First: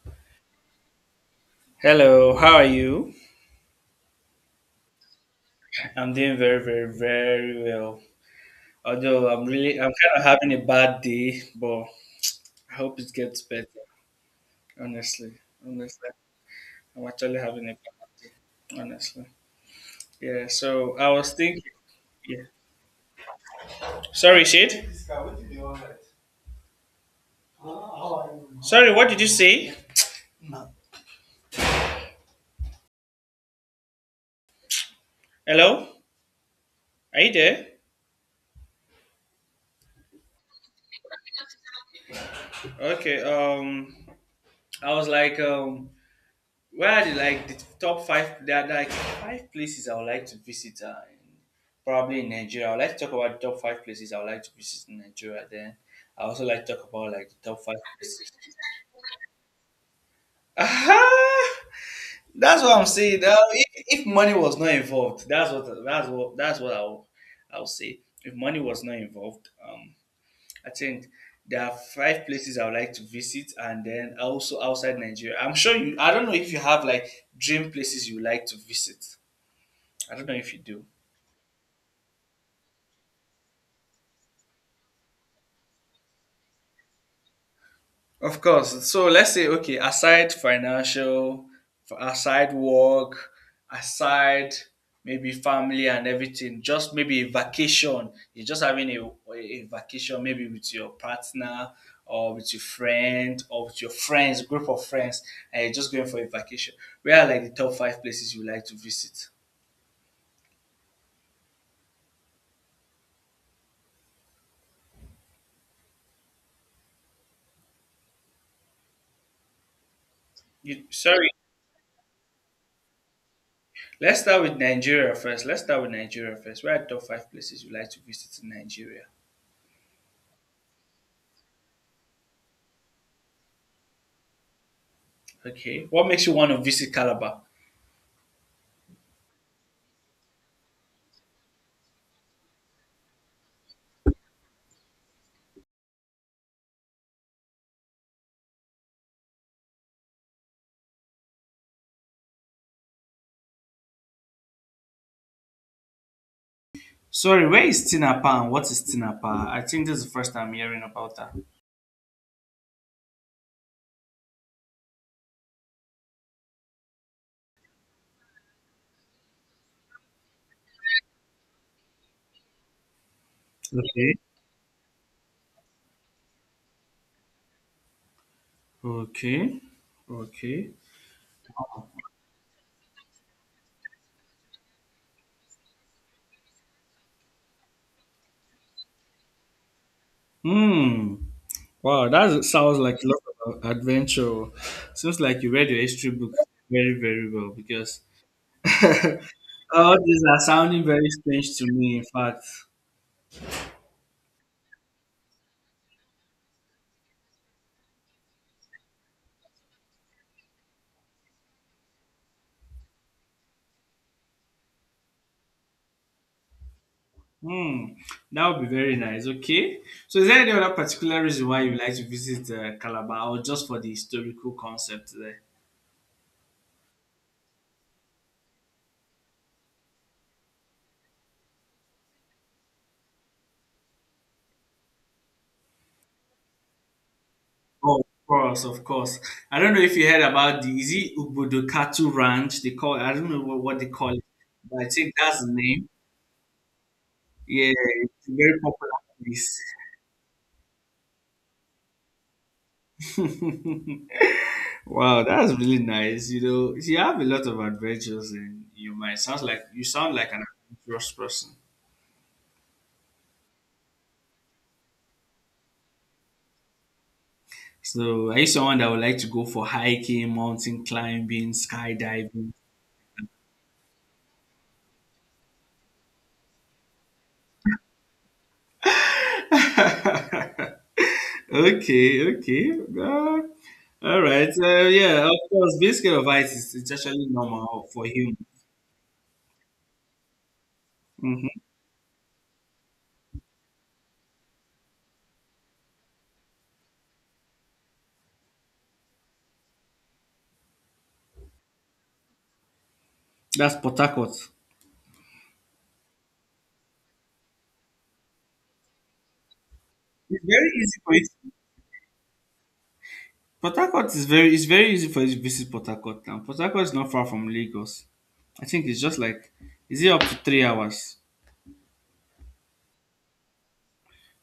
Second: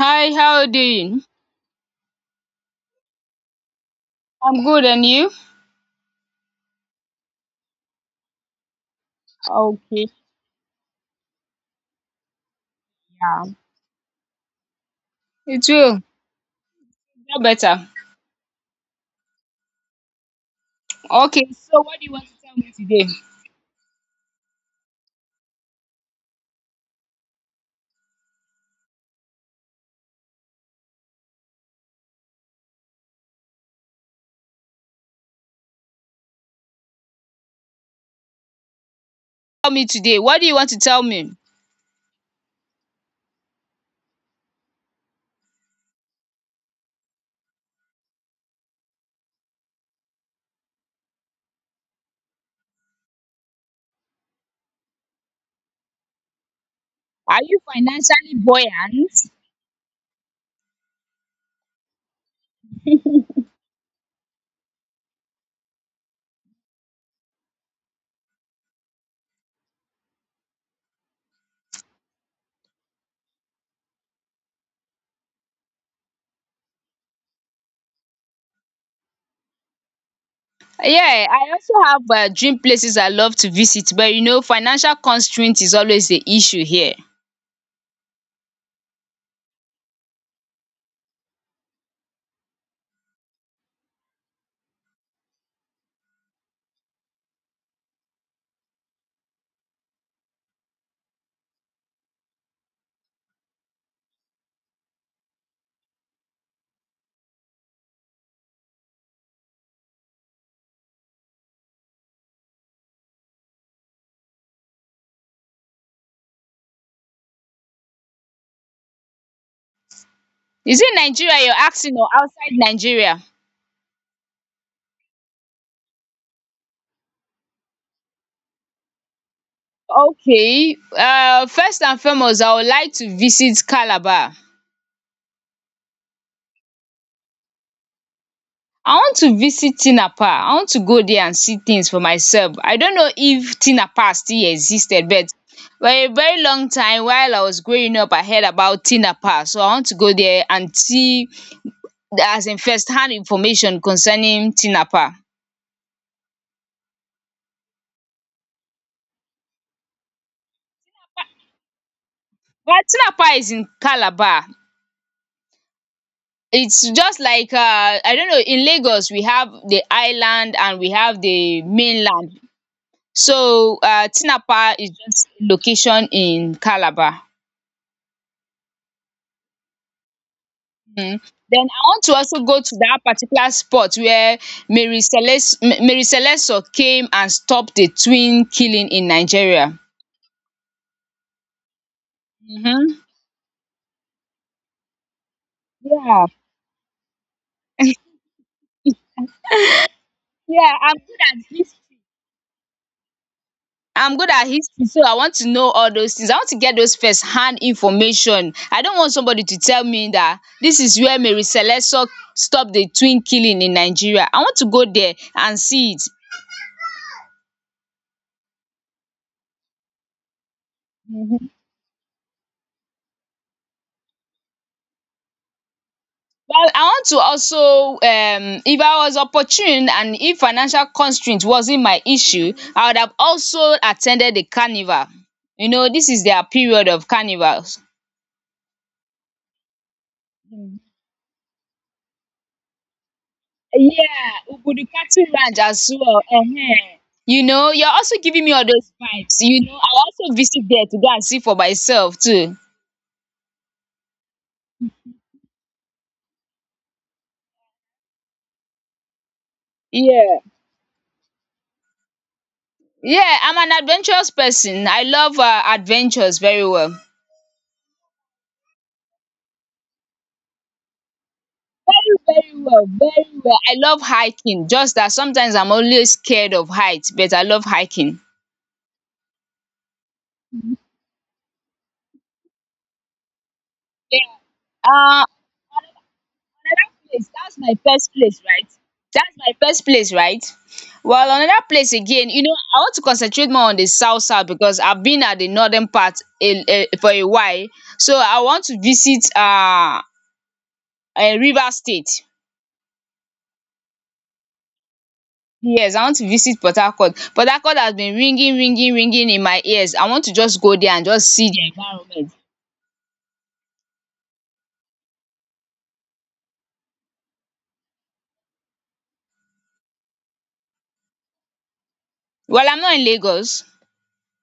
Hi, how are you doing? Hello, how are you? I'm good, and you? I'm doing very, very, very well. Although I'm Okay, kind of having a bad day, but I hope it gets yeah. better. Honestly, It's will honestly, I'm actually get having a better. bad day. Honestly, yeah. So I was Okay, thinking, so what do you want to yeah. tell me today? Sorry, Shade. Sorry, what did you say? Hello, are you there? Tell me today. What do you want to tell me? Okay. Um, I was like, where are the top five? There are like five places I would like to visit. Probably in Nigeria. I would like to talk about the top five places I would like to visit in Nigeria. Then I also like to talk about like Are the you top five places. financially buoyant? Ah, that's what I'm saying. Now, if money was not involved, that's what I'll say. If money was not involved, I think there are five places I would like to visit, and then also outside Nigeria. I'm sure you. I don't know if you have like dream places you like to visit. I don't know if you do. Yeah, I also have dream places I love to visit, but you know, financial constraint is always the issue here. Of course. So let's say, okay, aside financial, aside work, aside maybe family and everything, just maybe a vacation. You're just having a vacation, maybe with your partner or with your friend or with your friends, group of friends, and you're just going for a vacation. Where are like the top five places you like to visit? Is You, it sorry, Nigeria you're asking or outside Nigeria? let's start with Nigeria first. Let's start with Nigeria first. Where are the top five places you like to visit in Nigeria? Okay, first and foremost, I would like to visit Calabar. Okay. What makes you want to visit Calabar? I want to visit Tina Park. I want to go there and see things for myself. I don't know if Tina Park still existed, but for a very long time while I was growing up, I heard about Tina Park. So I want to go there and see as in first hand information concerning Tina Park. Sorry, where is Tinapa and what is Tinapa? I think this is the first time I'm hearing about that. Well, Tina Park is in Calabar. It's just like I don't know, in Lagos we have the island and we have the mainland. So Okay. Tina Park is just location in Calabar. Okay. Okay. Mm. Then I want to also go to that particular spot where Mary Celesio came and stopped the twin killing in Nigeria. Hmm. Wow, that sounds like Mm-hmm. a lot of adventure. Seems like you read your history Yeah. book very, very well because all these are Yeah, sounding I'm very good at strange to this. me, in fact. I'm good at history, so I want to know all those things. I want to get those first hand information. I don't want somebody to tell me that this is where Mary Celesio stopped the twin killing in Nigeria. I want to go there and see it. Hmm. That would be very nice. Okay. So, is there any other particular reason why you like to visit Calabar or just for the historical concept there? Well, I want to also if I was opportune and if financial constraint wasn't my issue, I would have also attended the carnival. You know, this is their period of carnivals. Oh, of course, of course. I don't know if you heard about the is it Ubodokatu Ranch? They call I don't know what they call it, Yeah, but I think Ubudukatu that's the Ranch name. as well. Ehen. You know, Yeah, you're also it's a giving me very all those popular vibes. You place. know, I'll also visit there to go and see for myself too. Wow, that's really nice. You know, you have a lot of adventures, and you might sound like you sound like Yeah. an adventurous person. Yeah, I'm an adventurous person. I love adventures very well. So, are you someone that would like to go for hiking, mountain climbing, Very, skydiving? very well, very well. I love hiking, just that sometimes I'm always scared of heights, but I love hiking. Okay, okay. Uh, all Yeah. right. Yeah, Uh, of course, being scared of heights is another it's actually place, that's my normal for first humans. place, right? That's my first place, right? Well, Hmm. another place again, you know, I want to concentrate more on the south south because I've been at the northern part for a while. So I want to visit a River State. That's Port Harcourt. Yes, I want to visit Port Harcourt. Port Harcourt has been ringing, ringing, ringing in my ears. I want to It's just very go there easy and for just see it. the environment. Port Harcourt is very it's very easy for you to visit Port Harcourt now. Port Harcourt is not far from Lagos. I think it's just like is it up to 3 hours? Well, I'm not in Lagos.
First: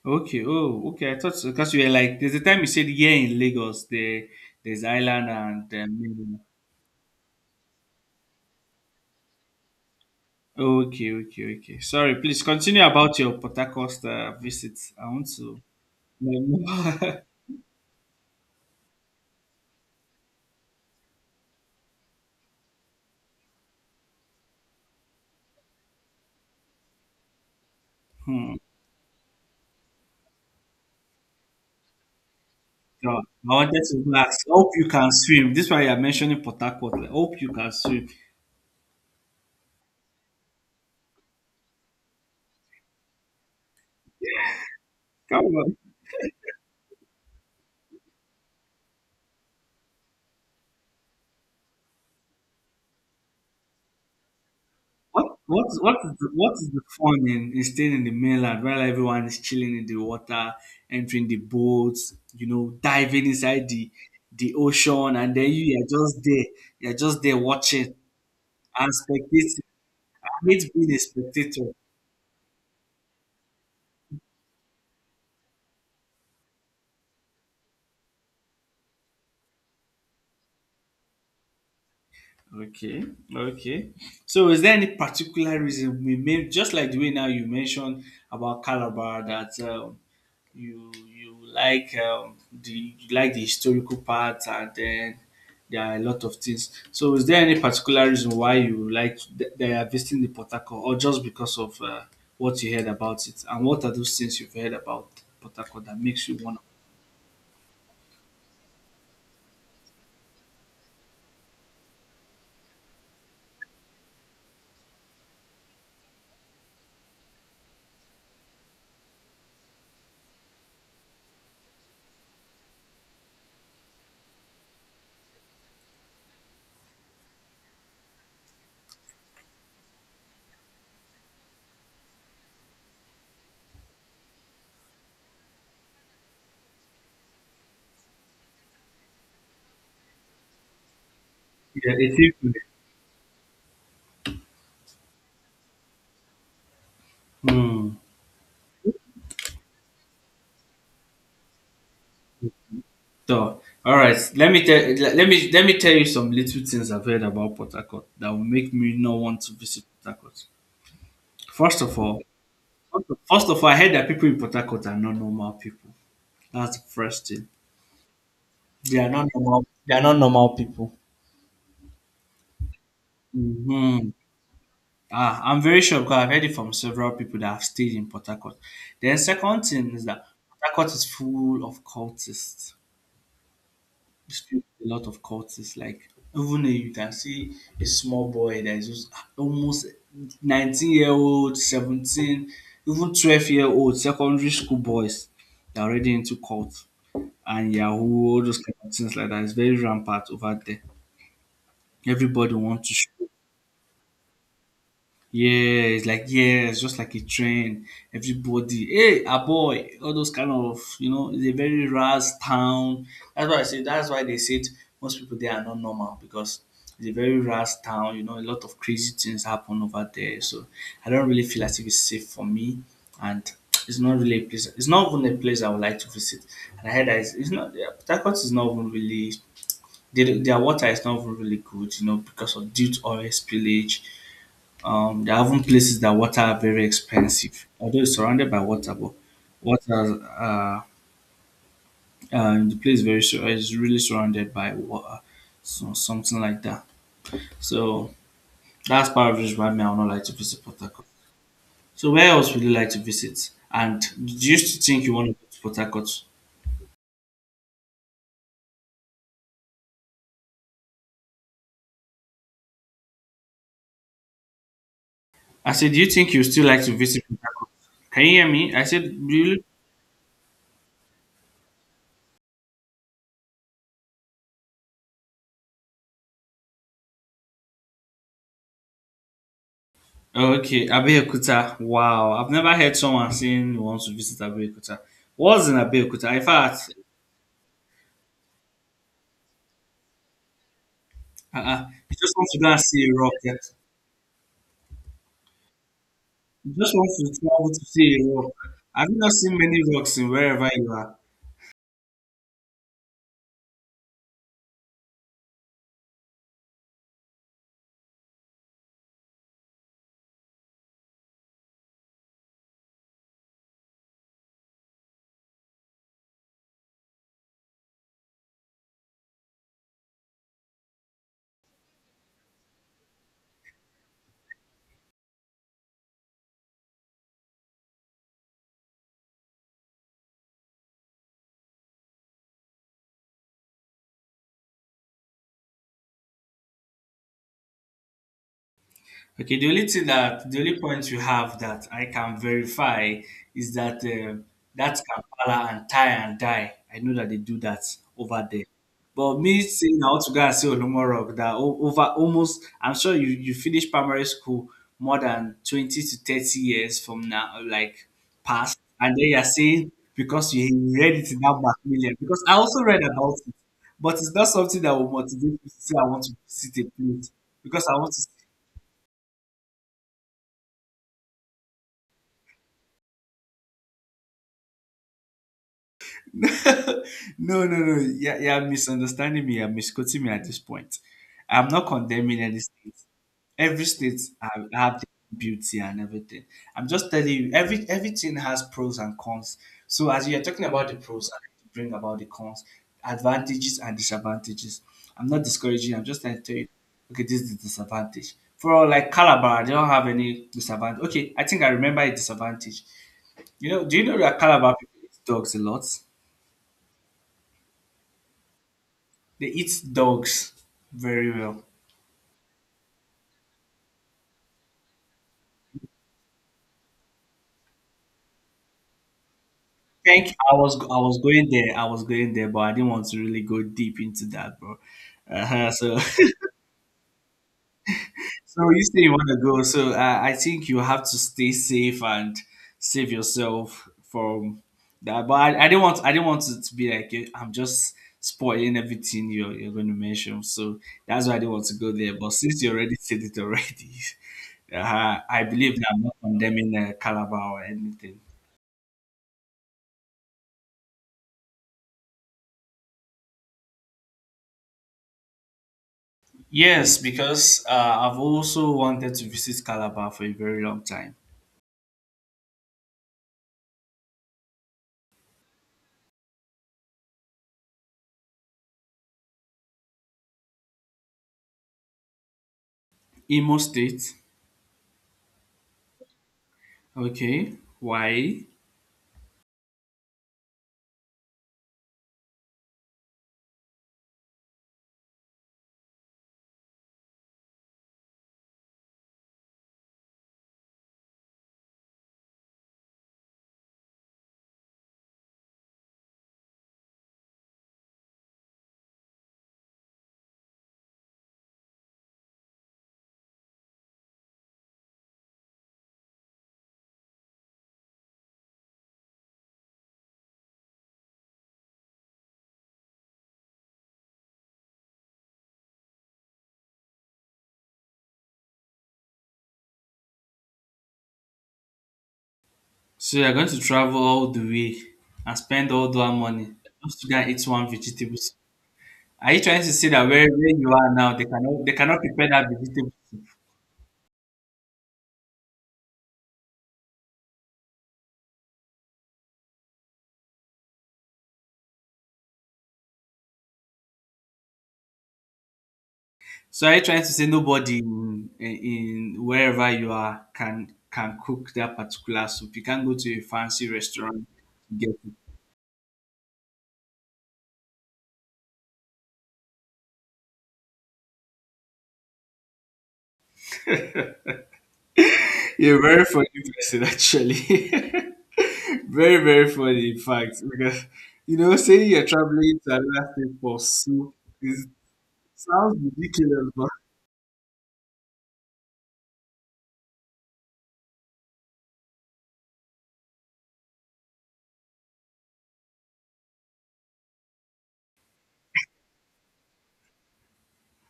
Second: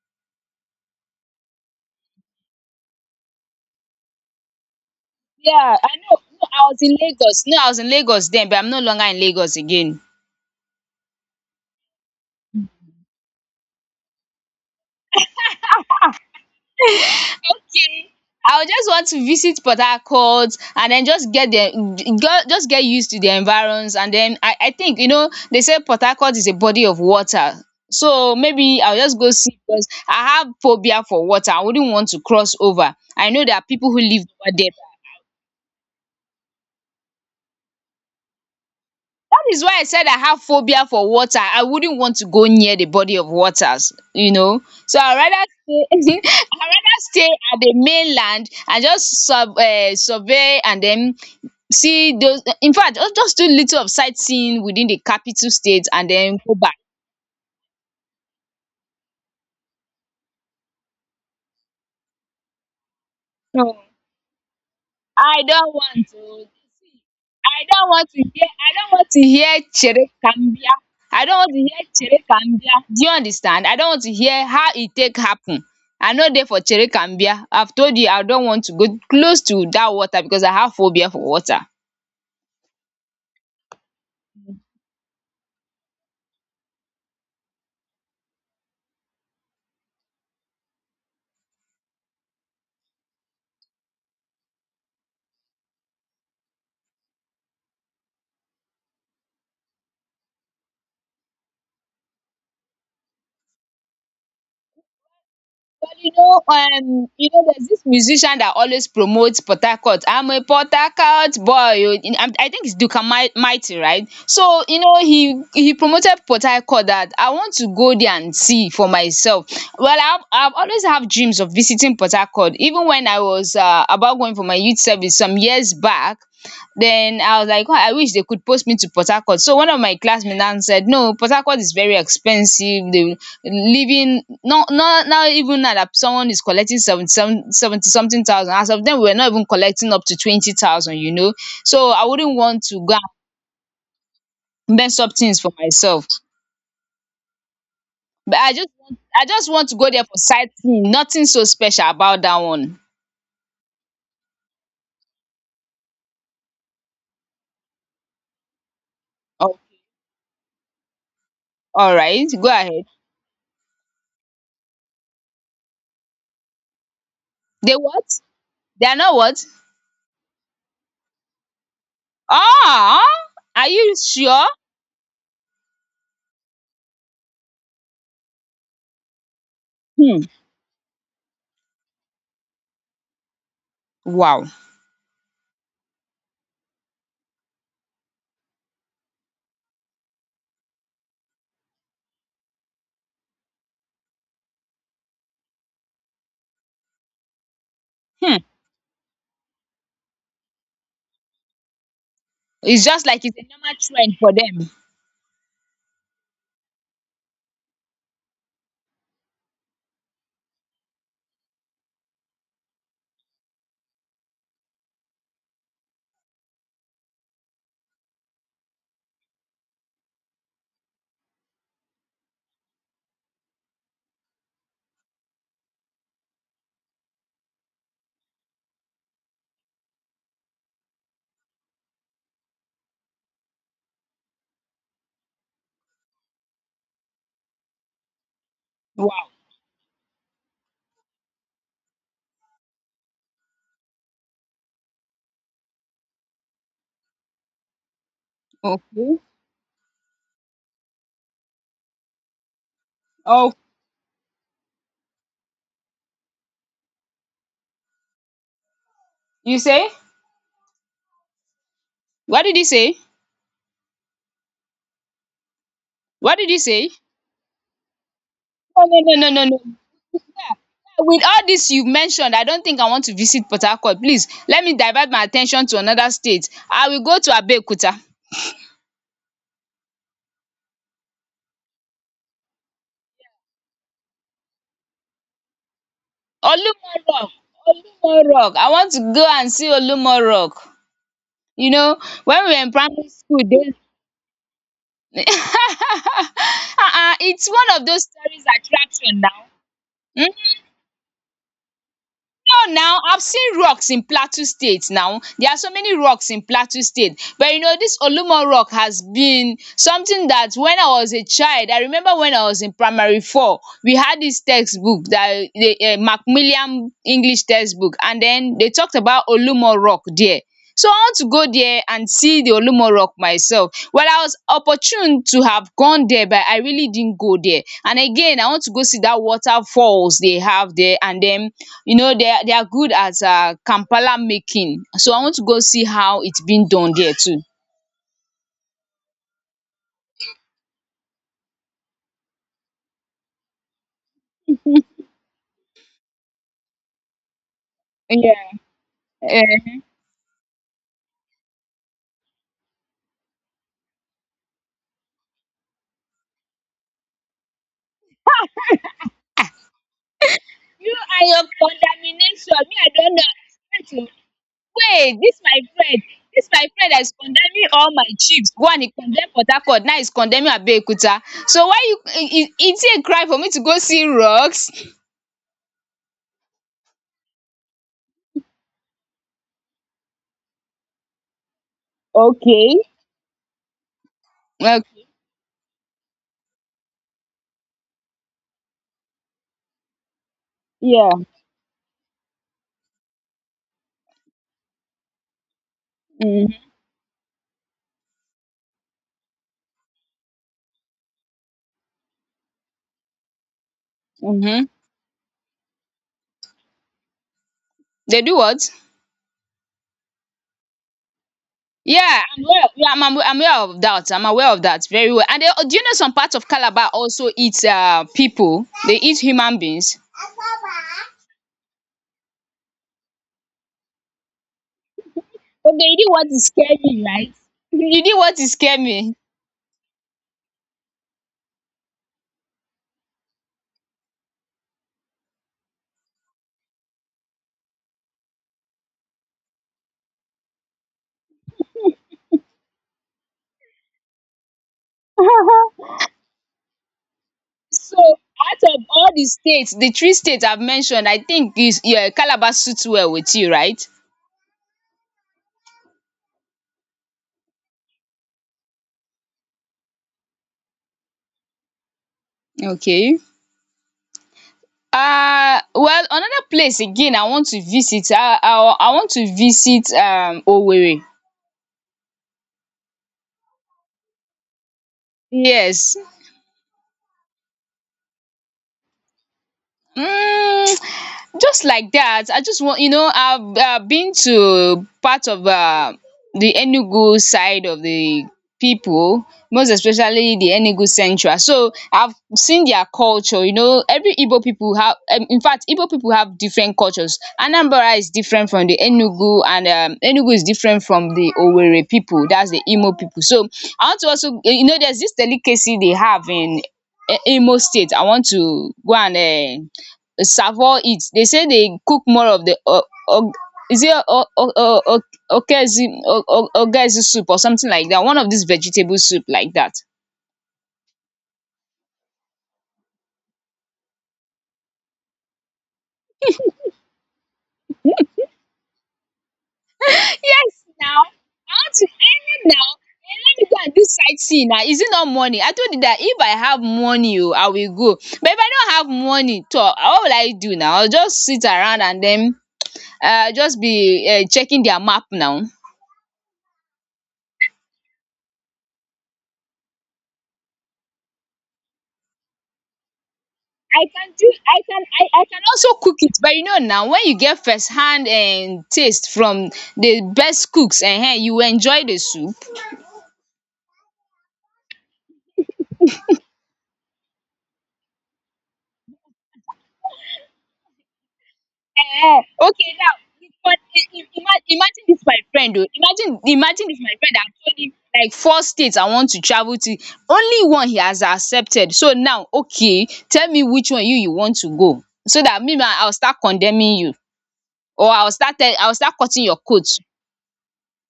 Okay. Oh, okay. I thought because you were like there's a time you said here in Lagos there there's island and Yeah, I know. mainland. No, I was in Lagos. No, I was in Lagos then, but I'm no longer in Lagos again. Okay, okay, okay. Sorry. Please continue about your Port Harcourt visits. I want to. Um, Okay. I would just want to visit Port Harcourt and then just get the just get used to the environs, and then I think you know they say Port Harcourt is a body of water. So hmm, maybe I'll just go see because I have phobia for water. I wouldn't want to cross over. God, I know I there are wanted people who to go live ask, over hope there. you can swim. This is why you are mentioning Port Harcourt. Like, hope you can swim. That is why I said I have phobia for water. I wouldn't want to go near the body of waters, you know. So I Come on. rather stay I rather stay at the mainland and just sub survey, and then see those, in fact just do little of sightseeing within the What capital what state what and is then what go is back. the fun in staying in the mainland while everyone is chilling in the water, entering the boats, you know, diving inside So the ocean, and I then you don't are want just to there, you see. are just there I watching don't want to hear. I and don't want to hear spectating. I hate cherekambia. being a I don't want to spectator. hear cherekambia. Do you understand? I don't want to hear how e take happen. I no dey for cherekambia. I've told you I don't want to go close to dat water because I have phobia for water. Okay, okay. So, is there any particular reason we may just like the way now you mentioned about Calabar that you like the you like the historical part and then there are a lot of things. So, is there any particular reason why you like they are visiting the Port Harcourt or just because of what you heard about it? And what are those things you've heard about Port Harcourt Well, that makes you want? You know, there's this musician that always promotes Port Harcourt. I'm a Port Harcourt boy. Oh. I think it's Mighty, right? So, you know, he promoted Port Harcourt, that I want to go there and see for myself. Well, I've always have dreams of visiting Port Harcourt. Even when I was about going for my youth service some years back, then I was like, God, I wish they could post me to Port Harcourt. So one of my classmates now said, no, Port Harcourt is very expensive, the living, not now, even now that someone is collecting seventy seven seventy something thousand. As of then, we were not even collecting up to 20,000, you know. So Yeah, I it's. wouldn't It. want to go and mess up things for myself. Hmm. But I just want to go there for sightseeing, nothing so special about that one. So, all right. Let me tell you some little things I've heard about Port Harcourt that will make me not want to Oh, visit Port Harcourt. First of all, alright, go ahead. first of all, I heard that people in Port Harcourt are not normal people. That's the first thing. They what? They are They are not not what? normal. They are not normal people. Ah! Are you Hmm. sure? Ah, I'm very sure because I've heard it from several people that have stayed in Port Harcourt. Then second thing is Hmm, that Port Harcourt is full of cultists. wow. Still a lot of cultists, like even a, you can see a small boy that is just almost 19-year-old, 17, even 12-year-old secondary school boys that are already into cult and Yahoo, Hmm. all those kind of things like that. It's very rampant over there. Everybody It's wants just like to it's a normal trend for them. yeah, it's like yeah, it's just like a trend. Everybody, hey, a boy, all those kind of you know, it's a very ras town. That's why I say that's why they said most people there are not normal because it's a very ras town. You know, a lot of crazy things happen over there. So I don't really feel as if it's safe for me, and it's not really a place. It's not even a place I would like to visit. And I heard that it's not. Yeah, Port Harcourt is not even really. Their water is not even really good, you know, because of due to oil spillage there are even places that water are very expensive, although it's surrounded by water, but Wow. water the place is really surrounded by water, so something like that. So that's Okay. part of the reason why me I would not like to visit Port Harcourt. So where else would you like to visit? Oh, And do you still think you want to go to Port Harcourt? you say? What did he say? I said, do you think What you did he still like say? to visit Port Harcourt? Can you hear me? I No, no, said, no, do no, no, you no. With all this you mentioned, I don't think I want to visit Port Harcourt. Please let me divert my attention to another state. I will go to Abeokuta. okay, Abeokuta. Wow, I've never heard someone saying he wants to visit Abeokuta. What's in Abeokuta? In fact, Olumo Rock. I want to go and see Olumo. You uh-uh. know, You just when want we to were go in and see primary a rock. school, Yeah? they You just want uh-uh, to it's travel one to of those see a tourist rock. Have you attraction not now. seen many rocks in Hmm? wherever you are? No, now I've seen rocks in Plateau State. Now there are so many rocks in Plateau State, but you know this Olumo Rock has been something that when I was a child, I remember when I was in primary four, we had this textbook, that the Macmillan English textbook, and then they talked about Olumo Rock there. So I want to go there and see the Olumo Rock myself. Well, I was opportune to have gone there, but I really didn't go there. And again, I want to go see that waterfalls they have there, and then you know they are good at Kampala making, so I want to go see how it's been done there too. Okay, the only point you have that I can verify is that that Kampala and tie and die. I know that they do that over Yeah. there. But me Um, saying I want to go and see Olumo Rock that over almost I'm sure you finish primary school more than 20 to 30 years from now, like past, and then you're saying because you you read and it in your that Macmillan because I condemnation, me also I read don't know, about it, wait. Oo but it's not something that will wait, dis motivate my me to say friend I want to dis my visit friend a dat is place condemning because all I my want to chiefs, one he condemn Port Harcourt, now he is condemning Abeokuta, so why you e e is it a crime for me to go see rocks? no, no, no. Yeah, yeah. Misunderstanding me. You're misquoting me at this point. I'm not condemning any Okay. state. Every state Well. have their beauty and everything. I'm just telling you. Everything has pros and cons. So as you are talking about the Yeah. pros, I like to bring about the cons, advantages and disadvantages. I'm not discouraging. I'm just trying to tell Mhm. you. Okay, this is the disadvantage. For like Calabar, they don't have any disadvantage. Okay, I think I remember a disadvantage. You know, do you know that Mhm. Calabar people eat dogs a lot? They do what? They eat dogs very well. Yeah, I'm aware. Of, yeah, I'm aware of that. I'm aware of that very well. And they, do you know some parts of Calabar also eat people? They eat human beings. Thank I was going there. I was going there, but I didn't want to really go deep into that, bro. Uh-huh, But they so did what is scare me, right? You did what is so scare you say you me. want to go. So I think you have to stay safe and save yourself from that. But I didn't want it to be like eh, I'm just spoiling everything you're going to mention. So that's why I didn't want to go there. But since you already said it already, I believe that I'm not condemning Calabar or So anything. out of all the states, the three states I've mentioned, I think is, yeah, Calabar suits well with you, right? Yes, because I've also wanted to visit Calabar for a very long time. Okay. Well, another place again I want to visit. I want to visit Owerri. Imo State, Yes. okay. Why? Mm, just like that, I just want, you know, I've been to part of the enugu side of the people, most especially the enugu central, so I've seen their culture. You know, every igbo people have, in fact igbo people have different cultures, anambra is different from the enugu, and enugu is different from the owerri people, that's the imo people. So I want to also, you know, there's this delicacy they have in Imo state. I want to go and savour it. They say they cook more of the o o is it o o o o ogezi soup or something like that. One of these vegetable soup like that. So you're going to travel all the way and spend all that money just to go and eat one vegetable. Are you trying to say that Yes where you are now. now, I they want to cannot earn prepare it that now. vegetable? Eh, let me go and do sightseeing now. Is it not money? I told you that if I have money o, I will go. But if I don't have money toor, what will I do now? I will just sit around and then just be checking their map now. So are you trying to say nobody in wherever you are can cook that particular soup? You can't go to a fancy I can restaurant do to get I can also cook it, but you know now, when you get first hand and taste from the best cooks, you enjoy the soup. you're a very funny person, actually. Very, very funny, in fact. Because, you know, saying you're Eh, traveling okay to now, another state but for soup is, imagine this my friend, oh, sounds imagine ridiculous, imagine but if my friend had told him, like, four states I want to travel to, only one he has accepted, so now, okay, tell me which one you want to go, so that me ma, I will start condemning you, or I will start tell I will start cutting your coat.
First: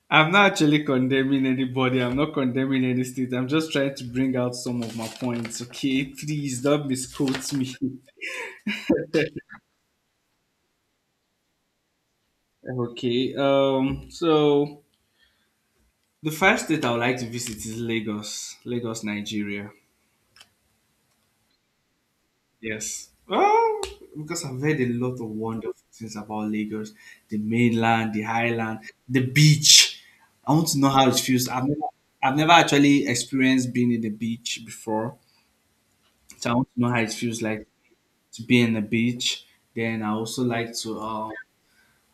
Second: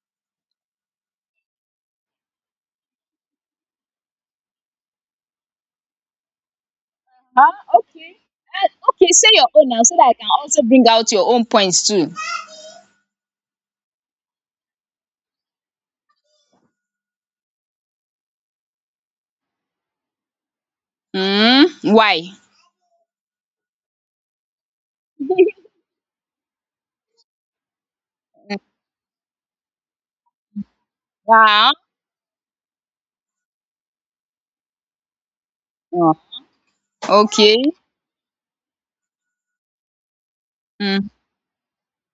I'm not actually condemning anybody. I'm not condemning any state. I'm just trying to bring out some of my points, okay? Please don't misquote Ah, me. okay. Ah, okay, say your own now so that I can also bring out your own points too. Okay, so the first state I would like to visit is Lagos, Lagos, Nigeria. Hmm. Why? Yes. Oh, because I've heard a lot of wonderful things about Lagos, the mainland, the highland, the beach. I want to know how it feels. Wow. I've never actually experienced being in the beach before, Oh, so I want to know how it feels okay. like to be in the beach. Then I also like to Mm, um,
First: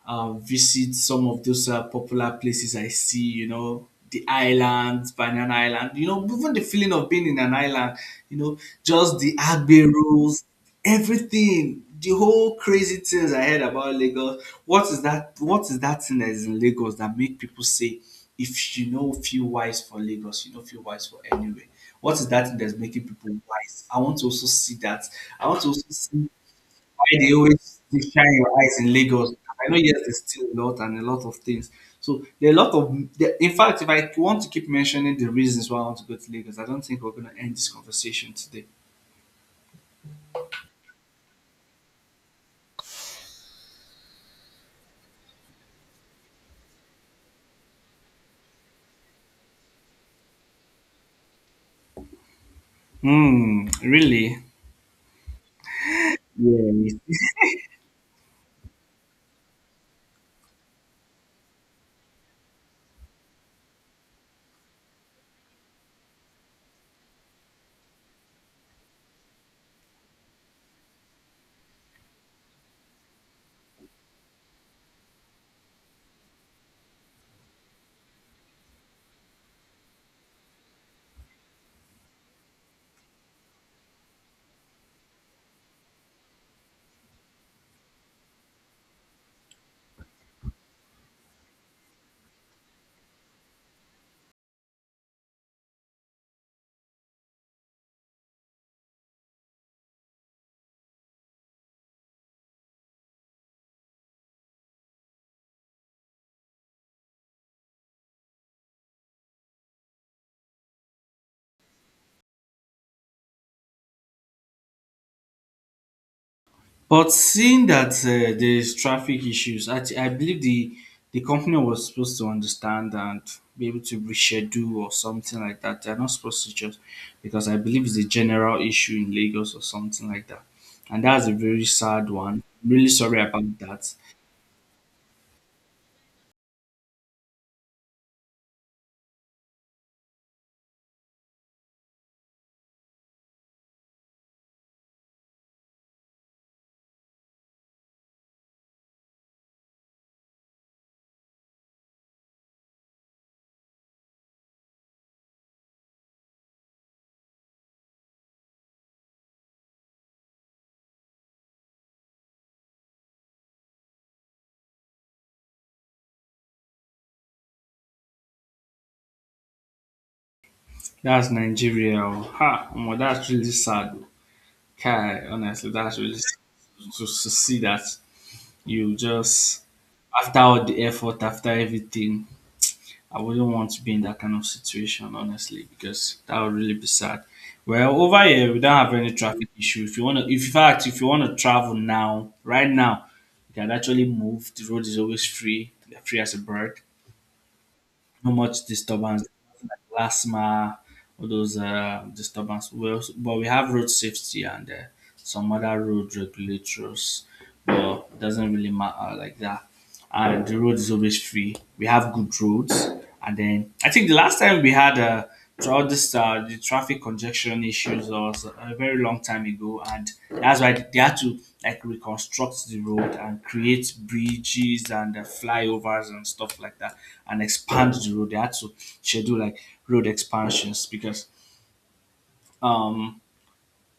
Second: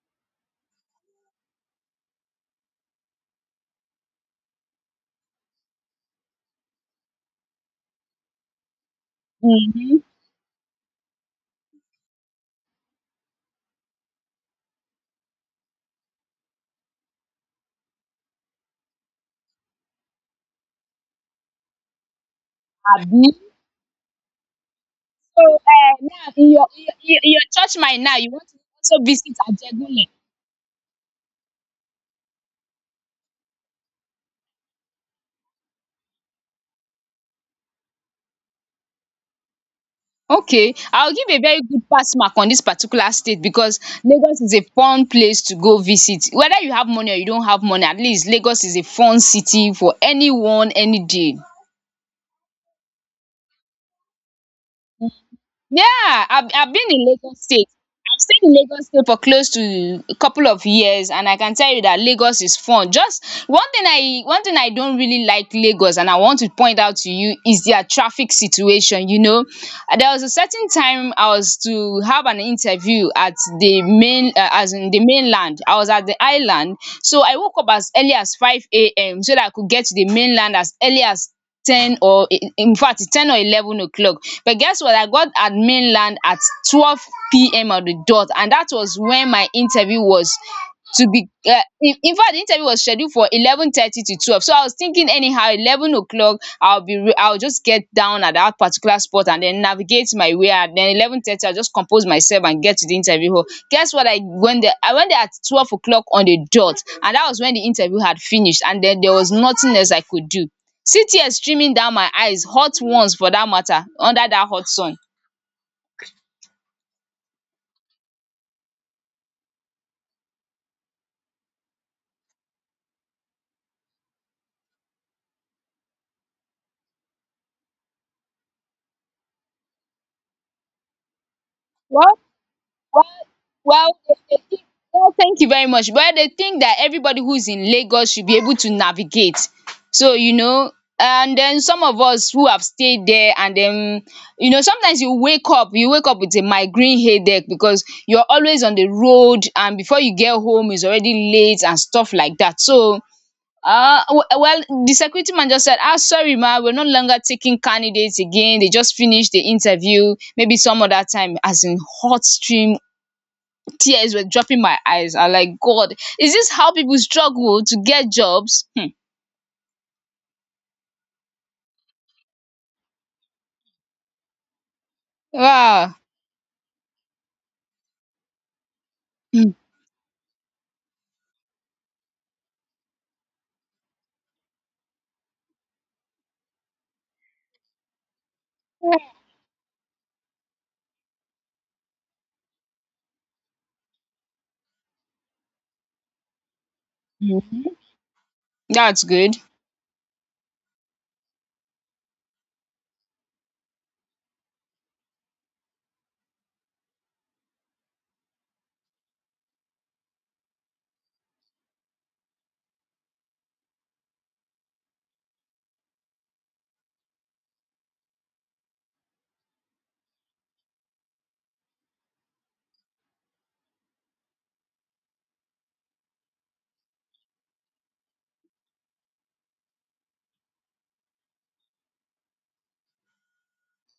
uh, visit some of those popular places I see, you know, the islands, Banana Island, you know, even the feeling of being in an island, you know, just the Agbe mhm. rules, everything, the whole crazy things I heard about Lagos. What is that? What is that thing that is in Lagos that make people say, if you know, feel wise for Lagos, you know, feel wise for anywhere. What is that thing that's making Abi. people wise? I want to also see that. So, I want to also see now in your, in why your they in your church always they mind now, you shine want to your eyes in also Lagos. visit I know yes, Ajegunle. there's still a lot and a lot of things. So there are a lot of there, in fact, if I want to keep mentioning the reasons why I want to go to Lagos, I don't think we're gonna end this conversation today. Okay, I'll give a very good pass mark on this particular state because Lagos is a fun place to go visit. Whether you have money or you don't have money, at least Lagos is a fun city for anyone any day. Hmm, really? Yeah, I've, Yeah, I've been in Lagos State. I've stayed in Lagos State for close to a couple of years, and I can tell you that Lagos is fun. Just one thing I don't really like Lagos, and I want to point out to you is their traffic situation. There was a certain time I was to have an interview at as in the mainland. I was at the island, so I woke up as early as 5 a.m. so that I could get to the mainland as early as ten or in fact 10 or 11 o'clock. But guess what? I got at mainland at 12 p.m. on the dot, and that was when my interview was to be. In fact, the interview was scheduled for 11:30 to 12. So I was thinking anyhow 11 o'clock I'll just get down at that particular spot and then navigate my way, and then 11:30 I'll just compose myself and get to the interview hall. Guess what? I went there at 12 o'clock on the dot, and that was when the interview had finished, and then there was nothing else I could do. See tears streaming down my eyes, hot ones for that matter, under that hot sun. but seeing that there is traffic issues, I believe the company was supposed to understand and be able to reschedule or something like that. They're not supposed to just, because I believe it's a general issue in Lagos or something like that. And that's a very sad Well one. Really well sorry about well, that. dey think. Well, thank you very much. But dey think that everybody who is in Lagos should be able to navigate. So, and then some of us who have stayed there, and then, sometimes you wake up with a migraine headache, because you are always on the road, and before you get home it's already late and stuff like that, so well, the security man just said, "Ah, sorry, ma, we're no longer taking candidates again. They just finished the interview. Maybe some other time." As in hot stream, tears were dropping my eyes. I like, God, is this how people struggle to get jobs? Hmm. That's Nigeria. Oh. Ha, omo, that's really sad. Oh. Kai, honestly, Wow. that's really sad to see that you just, after all the effort, after everything, I wouldn't want to be in that kind of situation, honestly, because that would really be sad. Well, over here we don't have any traffic issue. If in fact if you wanna travel now, right now, you can actually move. The road is always free, they're free as a bird. Mhm. No much That's disturbance good. like LASMA or those disturbance. We also, but we have road safety and some other road regulators, but it doesn't really matter like that, and the road is always free. We have good roads, and then I think the last time we had throughout this the traffic congestion issues was a very long time ago, and that's why they had to like reconstruct the road and create bridges and flyovers and stuff like that, and expand the road. They had to schedule like road expansions because um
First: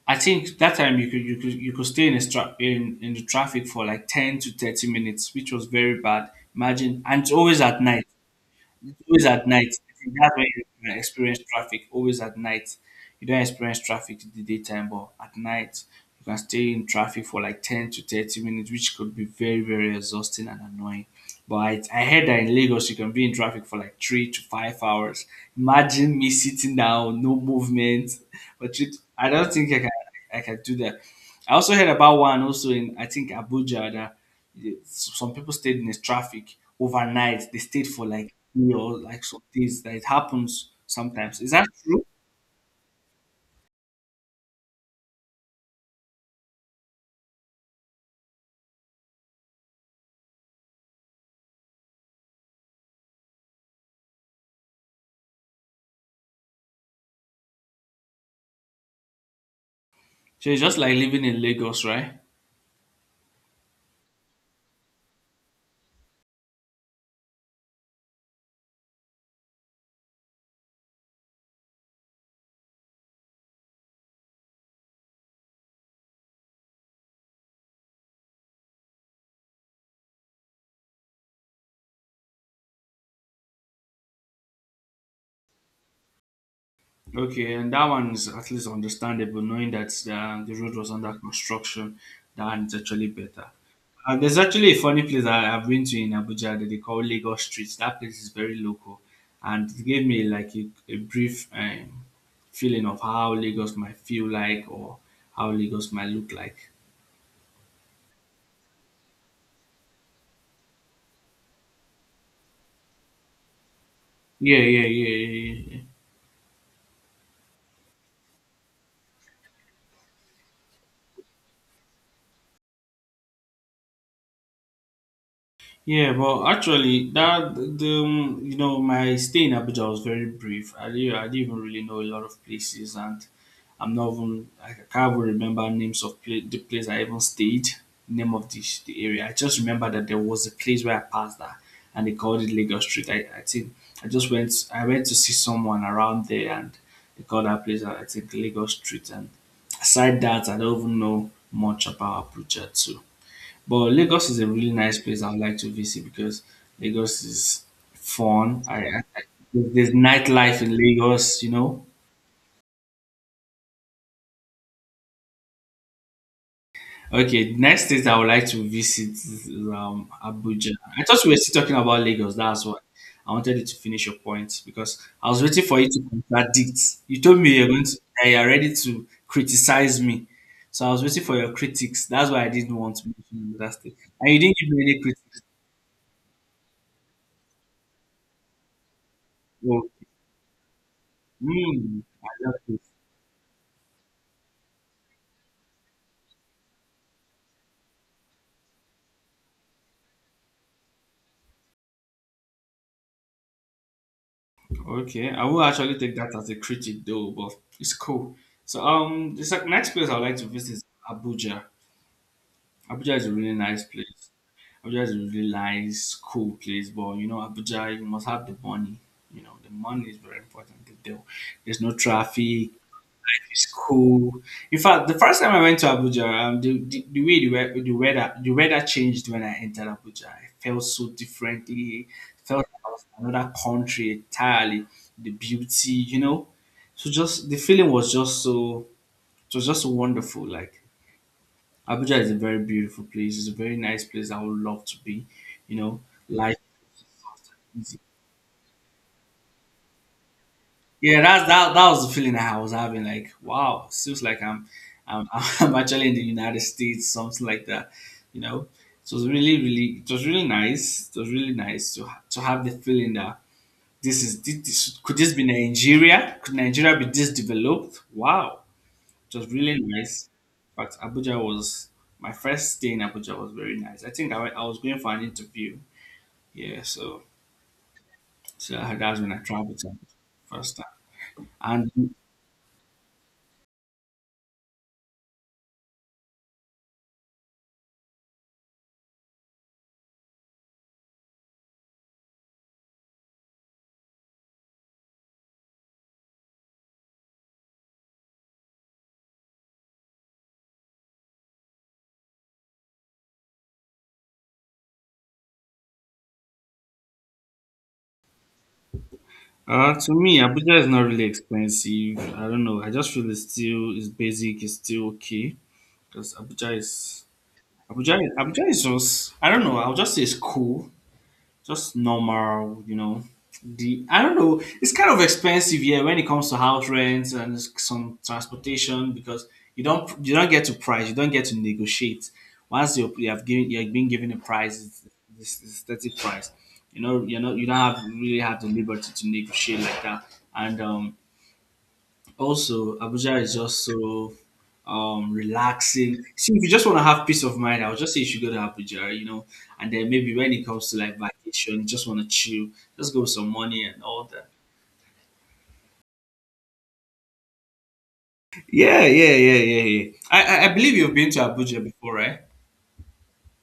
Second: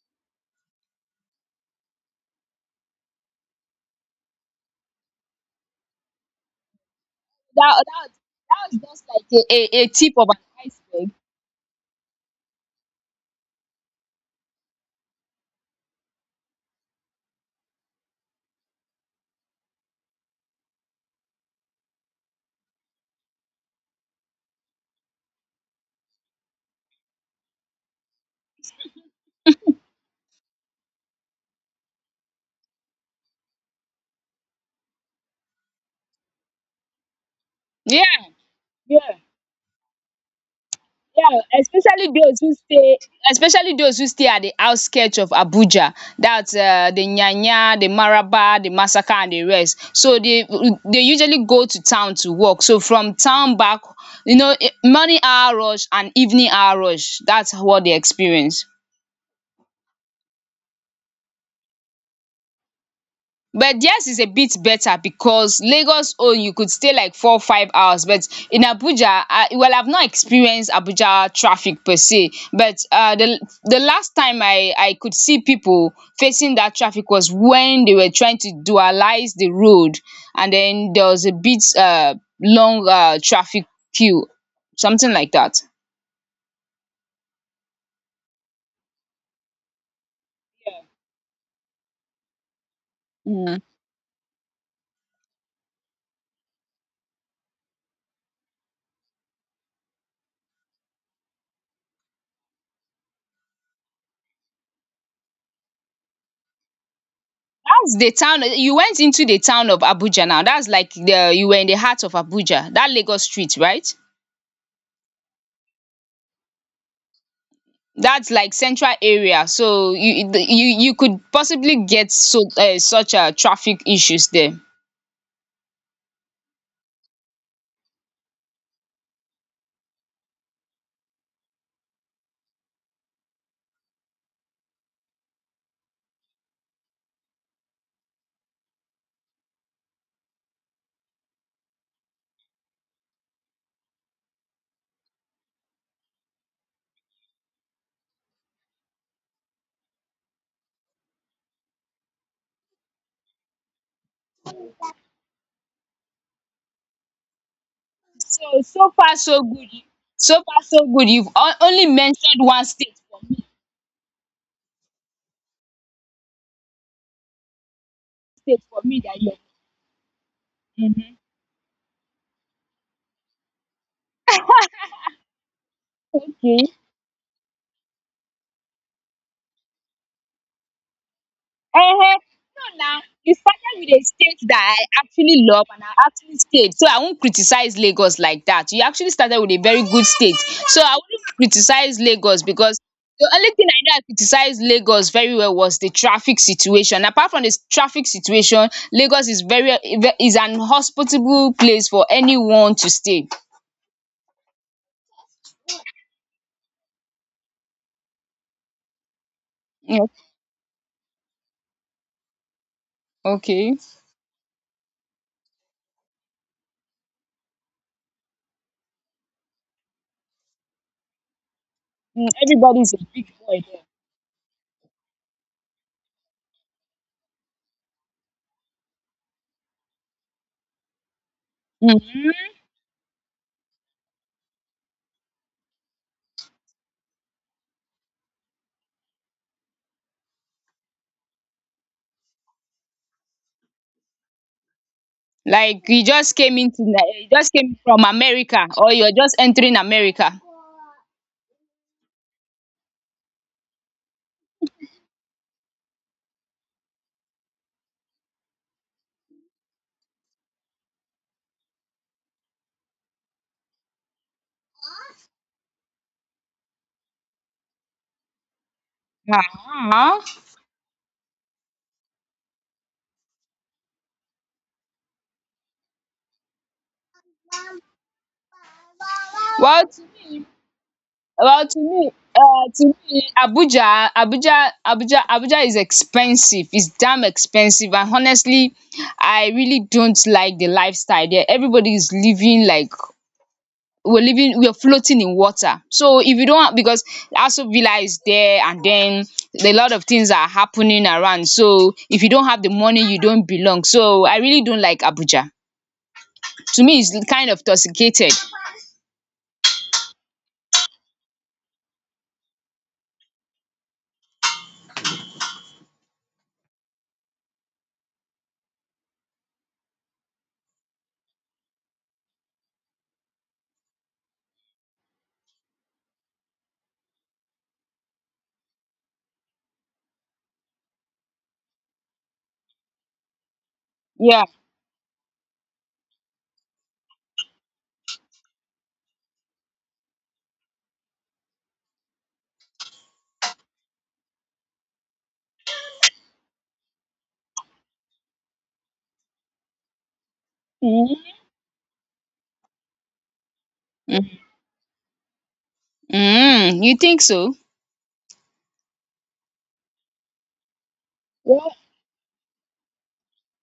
I think that time you could stay in a stra- in the traffic for like 10 to 30 minutes, which was very bad. Imagine, and it's always at That, night. that, that was It's just always like at a, night. a, a I tip think of that's an when you can iceberg. experience traffic. Always at night. You don't experience traffic in the daytime, but at night you can stay in traffic for like 10 to 30 minutes, which could be very, very exhausting and annoying. But I heard that in Lagos you can be in traffic for like 3 to 5 hours. Imagine me sitting down, no movement. But you, I don't think I can do that. I also heard about one also in I think Abuja that some people stayed in the traffic overnight. They stayed Yeah. for like three or Yeah. like some days. That it happens Yeah, sometimes. Is that especially those who stay at the outskirts of Abuja. That's the Nyanya, the Maraba, the Masaka, and the rest. So they usually go to town to work. So from town back, morning hour rush and evening hour rush. That's what they experience. so? It's just like living in Lagos, right? But theirs is a bit better because Lagos, oh, you could stay like 4 or 5 hours. But in Abuja, well, I've not experienced Abuja traffic per se, but the last time I could see people facing that traffic was when they were trying to dualize the road, and then there was a bit long traffic queue, something like that. Okay, and that one is at least understandable, knowing that the road was under construction. That one's actually better. Mm. There's actually a funny place that I've been to in Abuja that they call Lagos Street. That place is very local, and it gave me like a brief feeling of how Lagos might feel like or how Lagos might look like. That's the town you went into, the town of Abuja. Now that's like the you were in the heart of Abuja. That Lagos Street, right? Yeah, yeah, yeah, yeah, yeah. That's like central area, so you the- you could possibly get such traffic issues there. Yeah, yeah, but actually, that the you know my stay in Abuja was very brief. I didn't even really know a lot of places, and I can't even remember names of pla the place I even stayed, name of the area. I just remember that there was a place where I passed that, and they called it Lagos Street. I think I went to see someone around there, and they called that place I think Lagos Street. And aside that, I don't even know much about Abuja too. But Lagos is a really nice place I would like to visit because Lagos is So fun. So far so good There's so nightlife far in so good you've Lagos, you know. only mentioned one state for me, Okay, next place I would like to visit that you're. is Abuja. I Mhm. thought we were still talking about Lagos. That's why I wanted you to finish your point because I was waiting for you to Okay. contradict. You told me you're going to, that you're ready to criticize me, so I was waiting for your Ehen, critics. That's why I no didn't want na, to you mention another started with state, a and you state didn't give that me I any critics. actually love and I actually stayed. So I won't criticize Lagos like that. You actually started with a very So, good state. So I wouldn't criticize mm, I Lagos, love because it. the only thing I know I criticized Lagos very well was the traffic situation. Apart from the traffic situation, Lagos is very is an hospitable place for anyone to stay. Okay, I will actually take that as a critic though, but it's cool. So next Yeah. place I would like to visit is Abuja. Abuja is a really Okay. nice place. Abuja is a really nice, cool place, but you know, Abuja, you must have the money. You know, the money is very important. There- There's no Mm, traffic. everybody is a big boy It's cool. In fact, the first time I went to Abuja, the way the, wea- the weather changed when I entered Abuja. I felt so there. differently. Mhm. Felt like I was in another country entirely. The beauty, you know. So just the feeling was just so it was just so wonderful. Like Abuja is a very beautiful place. It's a very nice place. I would love to be. You Like know, life you just came is, from America, or you're just entering America. yeah, that's that was the feeling I was having. Like, wow, it seems like I'm I'm actually in the United States, something like that. You know? It was really, really, it was really nice. It was really nice to to have the feeling that this, could this be Nigeria? Could Nigeria be this developed? Wow. It was really Ah. nice. In fact, Abuja was My first stay in Abuja was very nice. I think I was going for an interview. Yeah, so so that's when I traveled to Well, Abuja t- first time. well, to me, And Abuja is expensive. It's damn expensive, and honestly, I really don't like the lifestyle there. Everybody is living like we're floating in water. So if you don't, because also villa is there, and then a lot of things are happening around, so if you don't have the money, you don't belong. So I really don't like Abuja. To me, it's kind of toxicated. To me, Abuja is not really expensive. I don't know. I just feel it's still it's basic. It's still okay because Abuja is Abuja. Abuja is just, I don't know. I'll just say it's cool, just normal, you know. The I don't know. It's kind of expensive here when it comes to house rents and some transportation because you don't get to price. You don't get to negotiate. Once you have been given a Yeah. price, it's, this is static price. You know you don't have really have the liberty to negotiate like that. And also, Abuja is just so relaxing. See, if you just want to have peace of mind, I would just say you should go to Abuja, you know. And then maybe when it comes to like Mm-hmm. vacation, you just want to chill, just go with some money and all that. Mm, you think so? Yeah, yeah, yeah, yeah, yeah. I believe you've been to Abuja before, right?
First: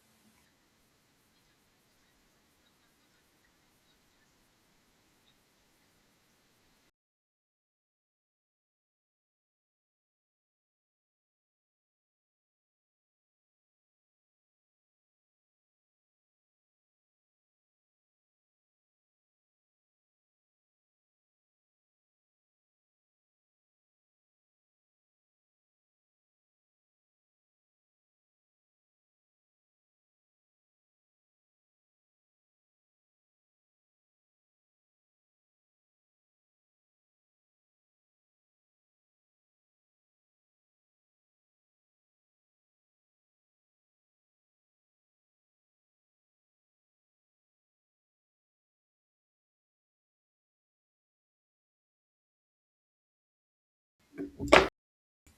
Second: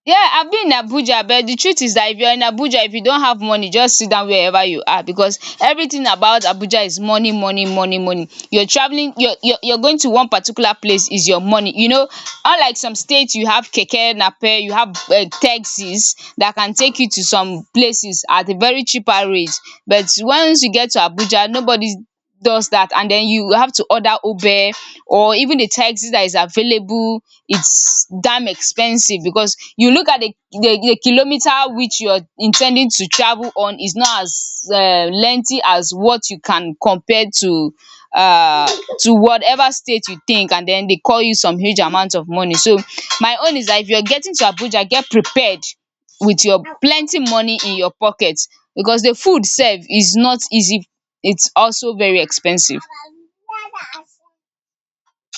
Yeah, I've been in Abuja, but the truth is that if you're in Abuja, if you don't have money, just sit down wherever you are, because everything about Abuja is money, money, money, money. You're travelling, you're going to one particular place is your money, unlike some states. You have keke Nape, you have taxis that can take you to some places at a very cheaper rate, but once you get to Abuja nobody does that, and then you have to order Uber, or even the taxi that is available, it's damn expensive, because you look at the kilometer which you're intending to travel on is not as lengthy as what you can compare uh to whatever state you think, and then they call you some huge amount of money. So my own is that if you're getting to Abuja, get prepared with your plenty money in your pocket, because the food serve is not easy, it's also very expensive.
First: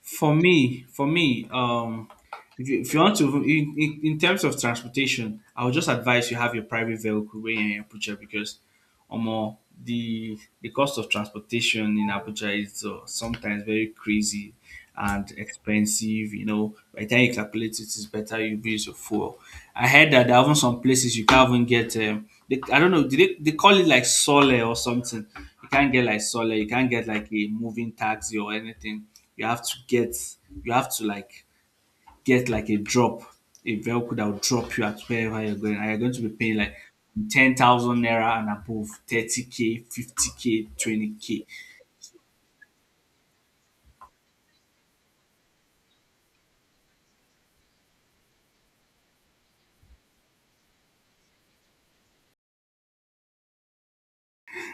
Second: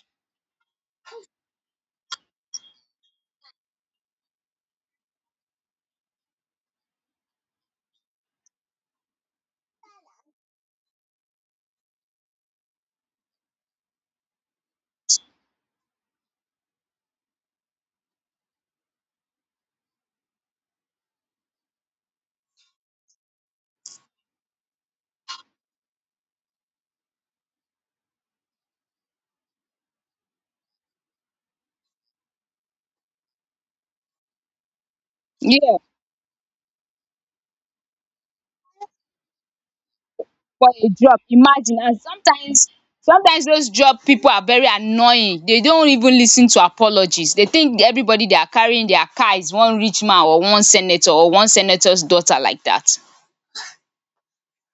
For me, if you want to, in terms of transportation, I would just advise you have your private vehicle when you're in Abuja because, um, the cost of transportation in Abuja is sometimes very crazy and expensive. You know, by the time you calculate it, it's better you use your fuel. I heard that there are even some places you can't even get. I don't know. They call it like sole or something? You can't get like solar, you can't get like a moving taxi or anything. You have to get, you have to like get like a drop, a vehicle that will drop you at wherever you're going, Yeah, and you're going to be paying like 10,000 naira and above, 30K, 50K, for a job. 20K. Imagine. And sometimes those job people are very annoying. They don't even listen to apologies. They think everybody they are carrying their car is one rich man, or one senator, or one senator's daughter like that.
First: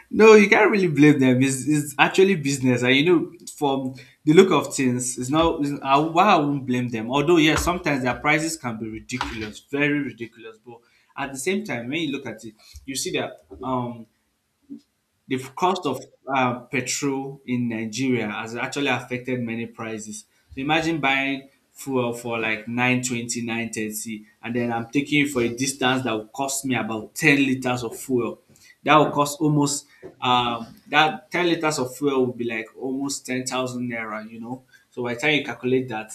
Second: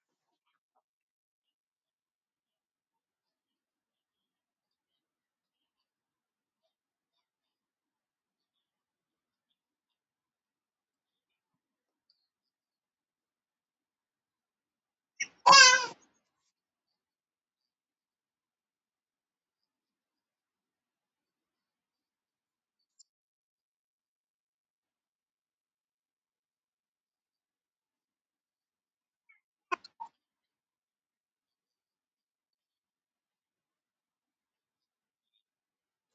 No, you can't really blame them. It's actually business, and you know from the look of things it's not it's, I, why I won't blame them. Although yes, sometimes their prices can be ridiculous, very ridiculous, but at the same time when you look at it, you see that the cost of petrol in Nigeria has actually affected many prices. So imagine buying fuel for like 920, 930, and then I'm taking it for a distance that will cost me about 10 liters of fuel. That will cost almost, that 10 liters of fuel will be like almost 10,000 naira, you know. So by the time you calculate that,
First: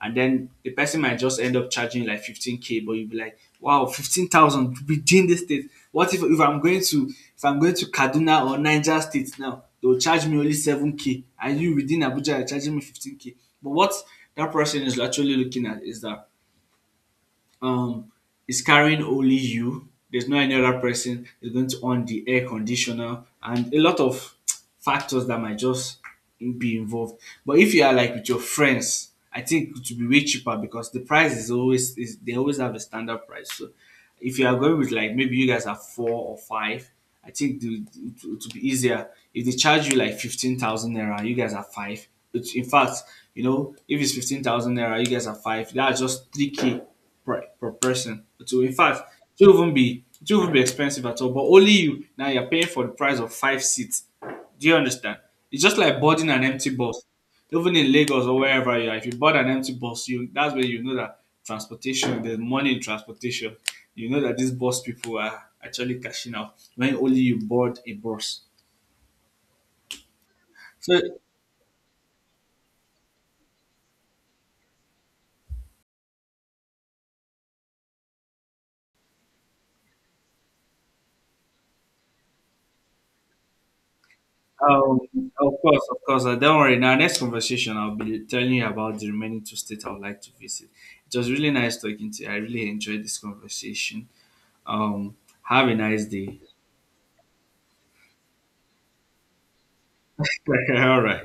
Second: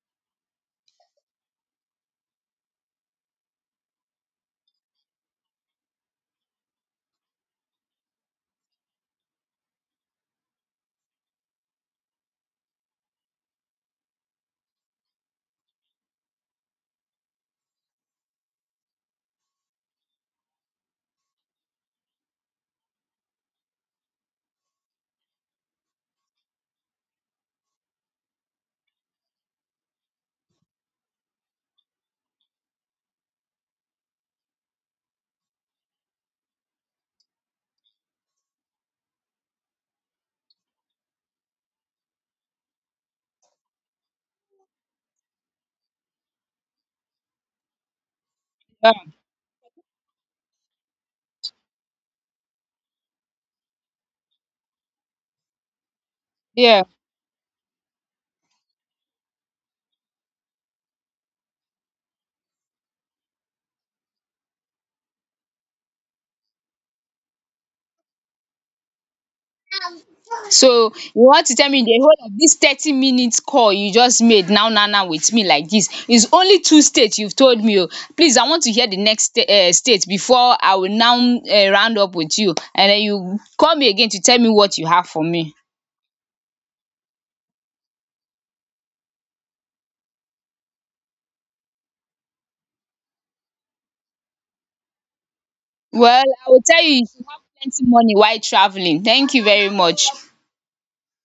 and then the person might just end up charging you like 15K, but you'll be like, wow, 15,000 within the state? What if, if I'm going to Kaduna or Niger State, now they'll charge me only 7K, and you within Abuja are charging me 15K. But what that person is actually looking at is that um is carrying only you. There's no any other person, is going to on the air conditioner, and a lot of factors that might just be involved. But if you are like with your friends, I think it would be way cheaper because the price is always is they always have a standard price. So if you are going with like maybe you guys are four or five, it it would be easier if they charge you like 15,000 naira. You guys are five. It's, in fact, you know, if it's 15,000 naira, you guys are five. That's just three k per person. So in Yeah. fact, it will even be expensive at all. But only you, now you're paying for the price of five seats. Do you understand? It's just like boarding an empty Yeah. bus. Even in Lagos or wherever you are, if you board an empty bus, you, that's where you know that transportation, there's money in transportation. You know that these bus people are actually cashing out when only you board a bus. So So, you want to tell me the whole of dis 30 minutes call you just made now now now with me, like dis is only two state you've told me oo. Please, I want to hear the next state before I will now round up with you, and den you call me again to tell me what you Um, have for of me. course, of course. Don't worry. In our next conversation, I'll be telling you about the remaining two states I would like to visit. It was really nice talking to you. I really enjoyed this conversation. Um, have a nice Well, day. I will tell you, you should have plenty money while travelling. Thank you very much. All right.